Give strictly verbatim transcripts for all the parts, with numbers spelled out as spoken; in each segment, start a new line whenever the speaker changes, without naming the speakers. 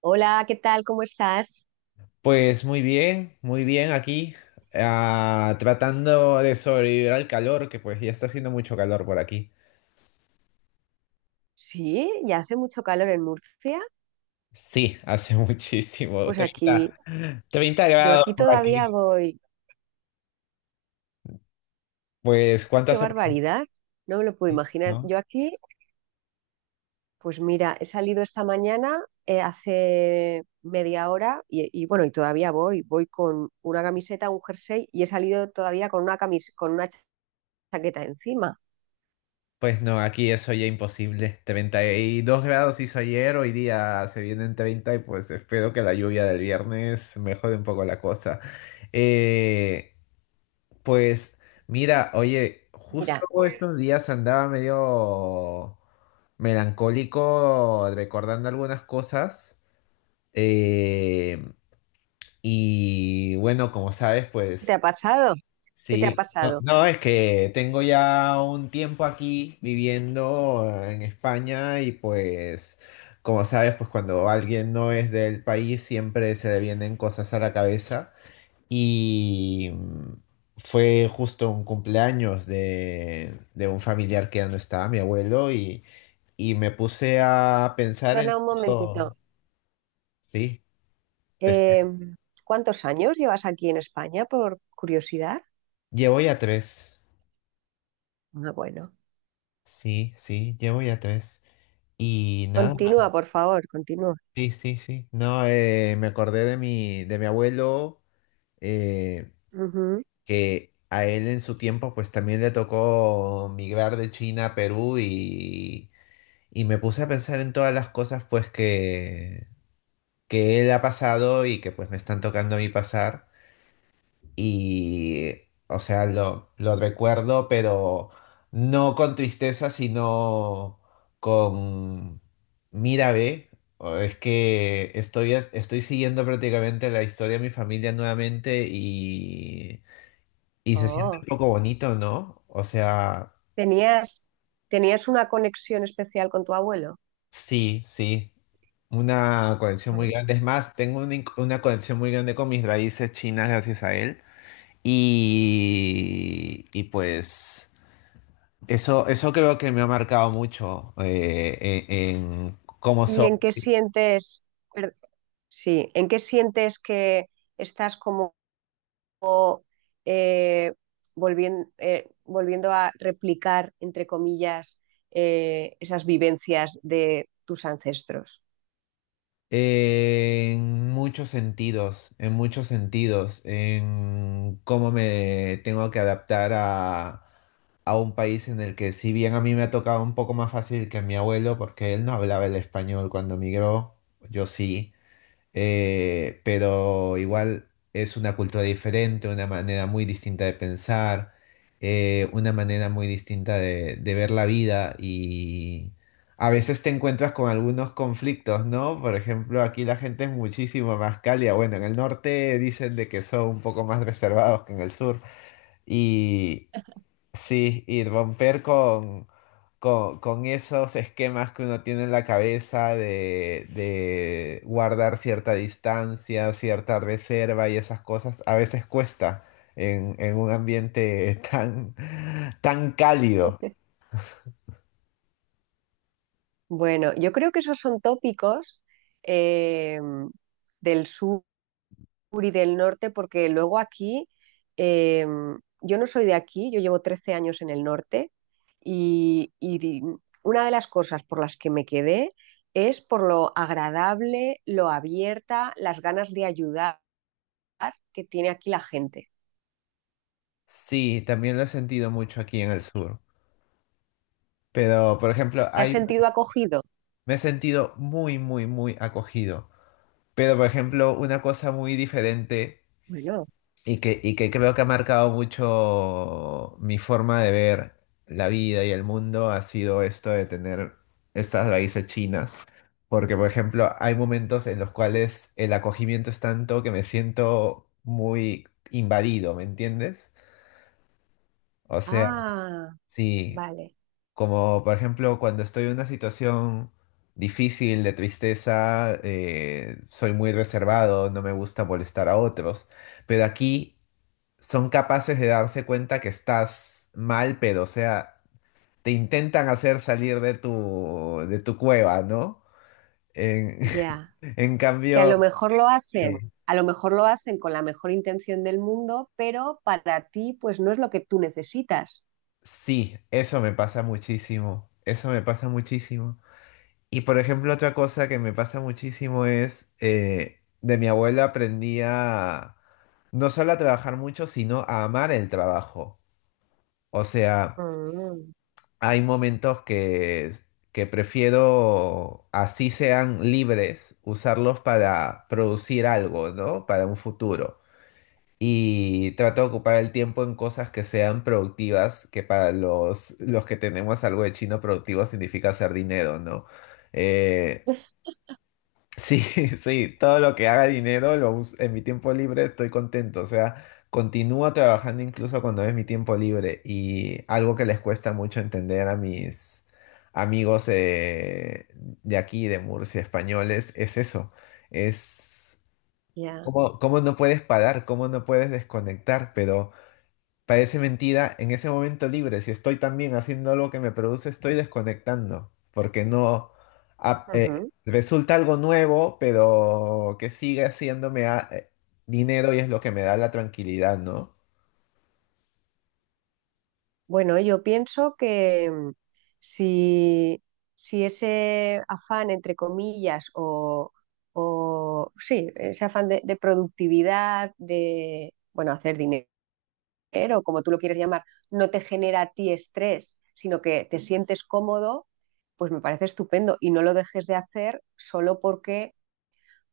Hola, ¿qué tal? ¿Cómo estás?
Pues muy bien, muy bien aquí, ah, tratando de sobrevivir al calor, que pues ya está haciendo mucho calor por aquí.
Sí, ya hace mucho calor en Murcia.
Sí, hace muchísimo,
Pues aquí,
treinta treinta
yo
grados
aquí
por
todavía
aquí.
voy.
¿Pues cuánto
¡Qué
hace por
barbaridad! No me lo puedo
aquí?
imaginar.
¿No?
Yo aquí, pues mira, he salido esta mañana eh, hace media hora y, y bueno, y todavía voy. Voy con una camiseta, un jersey y he salido todavía con una camis- con una cha- chaqueta encima.
Pues no, aquí eso ya imposible. Treinta y dos grados hizo ayer, hoy día se vienen treinta y pues espero que la lluvia del viernes mejore un poco la cosa. Eh, Pues mira, oye, justo
Mira,
estos
pues
días andaba medio melancólico recordando algunas cosas. eh, y bueno, como sabes,
¿qué te ha
pues
pasado? ¿Qué te ha
sí. No,
pasado?
no, es que tengo ya un tiempo aquí viviendo en España y pues, como sabes, pues cuando alguien no es del país siempre se le vienen cosas a la cabeza. Y mm, Fue justo un cumpleaños de, de un familiar que ya no estaba, mi abuelo, y, y me puse a pensar en
Perdona un
todo.
momentito.
Sí, te-
Eh, ¿cuántos años llevas aquí en España, por curiosidad?
llevo ya tres.
Ah, bueno.
Sí, sí, llevo ya tres. Y nada,
Continúa, por favor, continúa.
sí, sí, sí. No, eh, me acordé de mi, de mi abuelo, eh,
Ujú.
que a él en su tiempo pues también le tocó migrar de China a Perú, y Y me puse a pensar en todas las cosas pues que, que él ha pasado y que pues me están tocando a mí pasar. Y, o sea, lo, lo recuerdo, pero no con tristeza, sino con, mira, ve, o es que estoy, as- estoy siguiendo prácticamente la historia de mi familia nuevamente, y, y se siente
Oh,
un poco bonito, ¿no? O sea...
tenías, tenías una conexión especial con tu abuelo.
Sí, sí. Una conexión muy
Ujú.
grande. Es más, tengo una, in- una conexión muy grande con mis raíces chinas gracias a él. Y, y pues eso, eso creo que me ha marcado mucho eh, en, en cómo
¿Y
soy.
en qué sientes, per- sí, en qué sientes que estás como volviendo, volviendo a replicar, entre comillas, eh, esas vivencias de tus ancestros?
En muchos sentidos, en muchos sentidos, en cómo me tengo que adaptar a, a un país en el que si bien a mí me ha tocado un poco más fácil que a mi abuelo, porque él no hablaba el español cuando migró, yo sí. Eh, pero igual es una cultura diferente, una manera muy distinta de pensar, eh, una manera muy distinta de, de ver la vida y a veces te encuentras con algunos conflictos, ¿no? Por ejemplo, aquí la gente es muchísimo más cálida. Bueno, en el norte dicen de que son un poco más reservados que en el sur y, sí, y romper con, con, con esos esquemas que uno tiene en la cabeza de, de guardar cierta distancia, cierta reserva y esas cosas, a veces cuesta en, en un ambiente tan, tan cálido.
Bueno, yo creo que esos son tópicos eh, del sur y del norte, porque luego aquí, eh, yo no soy de aquí, yo llevo trece años en el norte y, y di- una de las cosas por las que me quedé es por lo agradable, lo abierta, las ganas de ayudar que tiene aquí la gente.
Sí, también lo he sentido mucho aquí en el sur. Pero, por ejemplo,
¿Te has
hay,
sentido acogido?
me he sentido muy, muy, muy acogido. Pero, por ejemplo, una cosa muy diferente.
Bueno,
Y que, y que creo que ha marcado mucho mi forma de ver la vida y el mundo, ha sido esto de tener estas raíces chinas. Porque, por ejemplo, hay momentos en los cuales el acogimiento es tanto que me siento muy invadido, ¿me entiendes? O sea,
ah,
sí,
vale,
como por ejemplo cuando estoy en una situación difícil de tristeza, eh, soy muy reservado, no me gusta molestar a otros. Pero aquí son capaces de darse cuenta que estás mal, pero o sea, te intentan hacer salir de tu, de tu cueva, ¿no? En,
ya.
en
Que a lo
cambio,
mejor lo
sí,
hacen, a lo mejor lo hacen con la mejor intención del mundo, pero para ti pues no es lo que tú necesitas.
sí, eso me pasa muchísimo, eso me pasa muchísimo. Y por ejemplo, otra cosa que me pasa muchísimo es, eh, de mi abuela aprendí a no solo a trabajar mucho, sino a amar el trabajo. O sea,
Mm,
hay momentos que, que prefiero, así sean libres, usarlos para producir algo, ¿no? Para un futuro. Y trato de ocupar el tiempo en cosas que sean productivas, que para los, los que tenemos algo de chino productivo significa hacer dinero, ¿no? Eh, Sí, sí, todo lo que haga dinero lo us- en mi tiempo libre estoy contento, o sea, continúo trabajando incluso cuando es mi tiempo libre, y algo que les cuesta mucho entender a mis amigos eh, de aquí, de Murcia, españoles, es eso, es
ya.
cómo, cómo no puedes parar, cómo no puedes desconectar, pero... Parece mentira, en ese momento libre, si estoy también haciendo algo que me produce, estoy desconectando, porque no ah, eh,
Ujú.
resulta algo nuevo, pero que sigue haciéndome ah, eh, dinero y es lo que me da la tranquilidad, ¿no?
Bueno, yo pienso que mm, si, si ese afán, entre comillas, o, o sí, ese afán de, de productividad, de, bueno, hacer dinero, como tú lo quieres llamar, no te genera a ti estrés, sino que te sientes cómodo, pues me parece estupendo y no lo dejes de hacer solo porque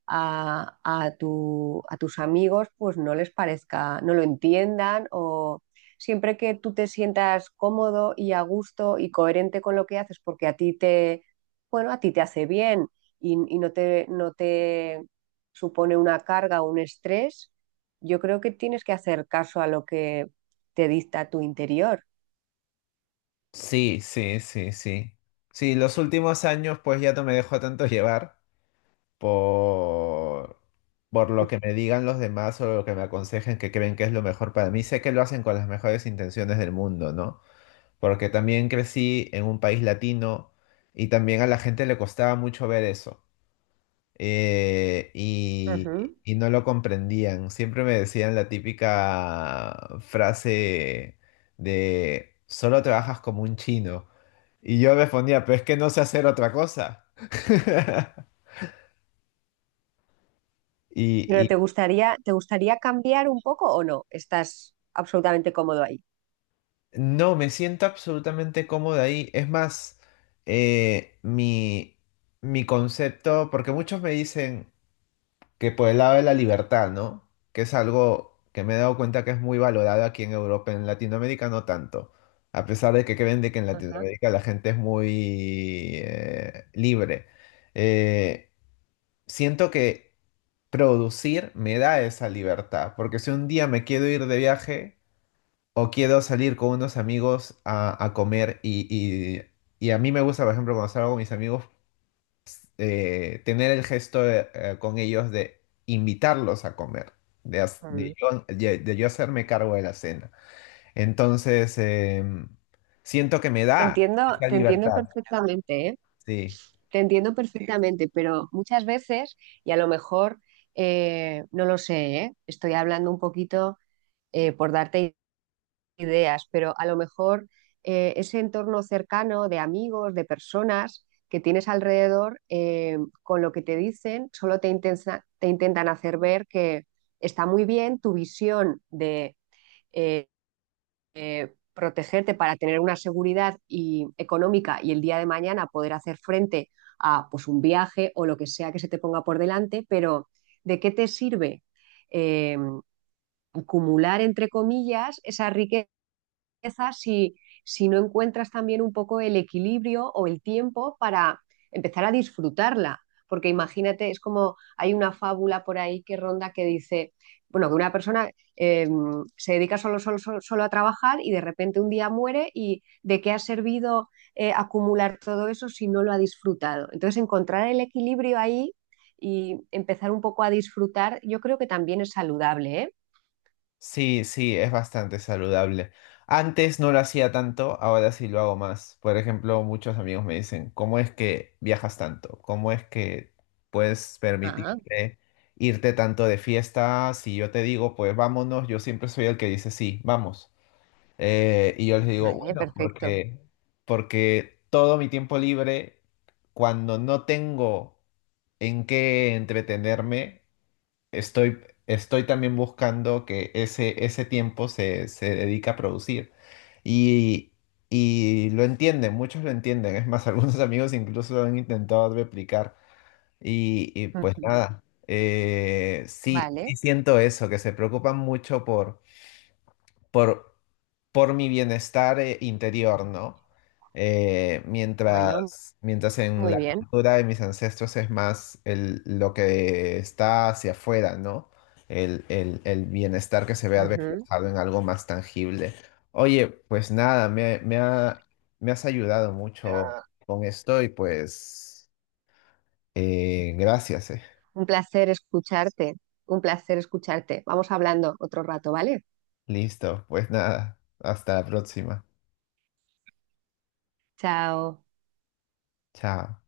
a, a tu, a tus amigos, pues no les parezca, no lo entiendan o siempre que tú te sientas cómodo y a gusto y coherente con lo que haces, porque a ti te, bueno, a ti te hace bien y, y no te, no te supone una carga o un estrés, yo creo que tienes que hacer caso a lo que te dicta tu interior.
Sí, sí, sí, sí. Sí, los últimos años pues ya no me dejo tanto llevar por, por lo que me digan los demás o lo que me aconsejen que creen que es lo mejor para mí. Sé que lo hacen con las mejores intenciones del mundo, ¿no? Porque también crecí en un país latino y también a la gente le costaba mucho ver eso. eh, y,
Ujú.
y no lo comprendían. Siempre me decían la típica frase de solo trabajas como un chino. Y yo respondía, pero es que no sé hacer otra cosa. Y,
Pero
y
¿te gustaría, te gustaría cambiar un poco o no? ¿Estás absolutamente cómodo ahí?
no, me siento absolutamente cómodo ahí. Es más, eh, mi, mi concepto, porque muchos me dicen que por el lado de la libertad, ¿no? Que es algo que me he dado cuenta que es muy valorado aquí en Europa, en Latinoamérica no tanto. A pesar de que creen de que en
Ajá.
Latinoamérica la gente es muy eh, libre. Eh, Siento que producir me da esa libertad, porque si un día me quiero ir de viaje o quiero salir con unos amigos a, a comer y, y- y a mí me gusta, por ejemplo, cuando salgo con mis amigos, eh, tener el gesto eh, eh, con ellos de invitarlos a comer, de, haz- de
Mm.
yo, de- de yo hacerme cargo de la cena. Entonces, em, siento que me
Te
da
entiendo,
esa
te entiendo
libertad.
perfectamente, ¿eh?
Sí,
Te entiendo. Sí, perfectamente, pero muchas veces, y a lo mejor, eh, no lo sé, ¿eh? Estoy hablando un poquito eh, por darte ideas, pero a lo mejor eh, ese entorno cercano de amigos, de personas que tienes alrededor, eh, con lo que te dicen, solo te intensa- te intentan hacer ver que está muy bien tu visión, eh, protegerte para tener una seguridad y- económica y el día de mañana poder hacer frente a pues, un viaje o lo que sea que se te ponga por delante, pero ¿de qué te sirve eh, acumular, entre comillas, esa riqueza? Empiezas si, si no encuentras también un poco el equilibrio o el tiempo para empezar a disfrutarla. Porque imagínate, es como hay una fábula por ahí que ronda que dice, bueno, que una persona eh, se dedica solo, solo, solo, solo a trabajar y de repente un día muere y ¿de qué ha servido eh, acumular todo eso si no lo ha disfrutado? Entonces, encontrar el equilibrio ahí y empezar un poco a disfrutar, yo creo que también es saludable, ¿eh?
sí, sí, es bastante saludable. Antes no lo hacía tanto, ahora sí lo hago más. Por ejemplo, muchos amigos me dicen, ¿cómo es que viajas tanto? ¿Cómo es que puedes
Ah,
permitirte irte tanto de fiesta? Si yo te digo, pues vámonos, yo siempre soy el que dice, sí, vamos. Eh, y yo les digo,
vale,
bueno,
perfecto.
porque, porque todo mi tiempo libre, cuando no tengo en qué entretenerme, estoy, estoy también buscando que ese, ese tiempo se, se dedica a producir. Y, y lo entienden, muchos lo entienden. Es más, algunos amigos incluso lo han intentado replicar. Y, y pues nada, eh, sí, sí
Vale.
siento eso, que se preocupan mucho por por, por mi bienestar eh, interior, ¿no? Eh,
Bueno,
mientras, mientras en
muy
la
bien.
cultura de mis ancestros es más el, lo que está hacia afuera, ¿no? El, el, el bienestar que se vea
Ujú.
reflejado en algo más tangible. Oye, pues nada, me, me ha- me has ayudado mucho
Ya,
con esto, y pues eh, gracias, eh.
un placer escucharte. Un placer escucharte. Vamos hablando otro rato, ¿vale?
Listo, pues nada, hasta la próxima.
Chao.
Chao.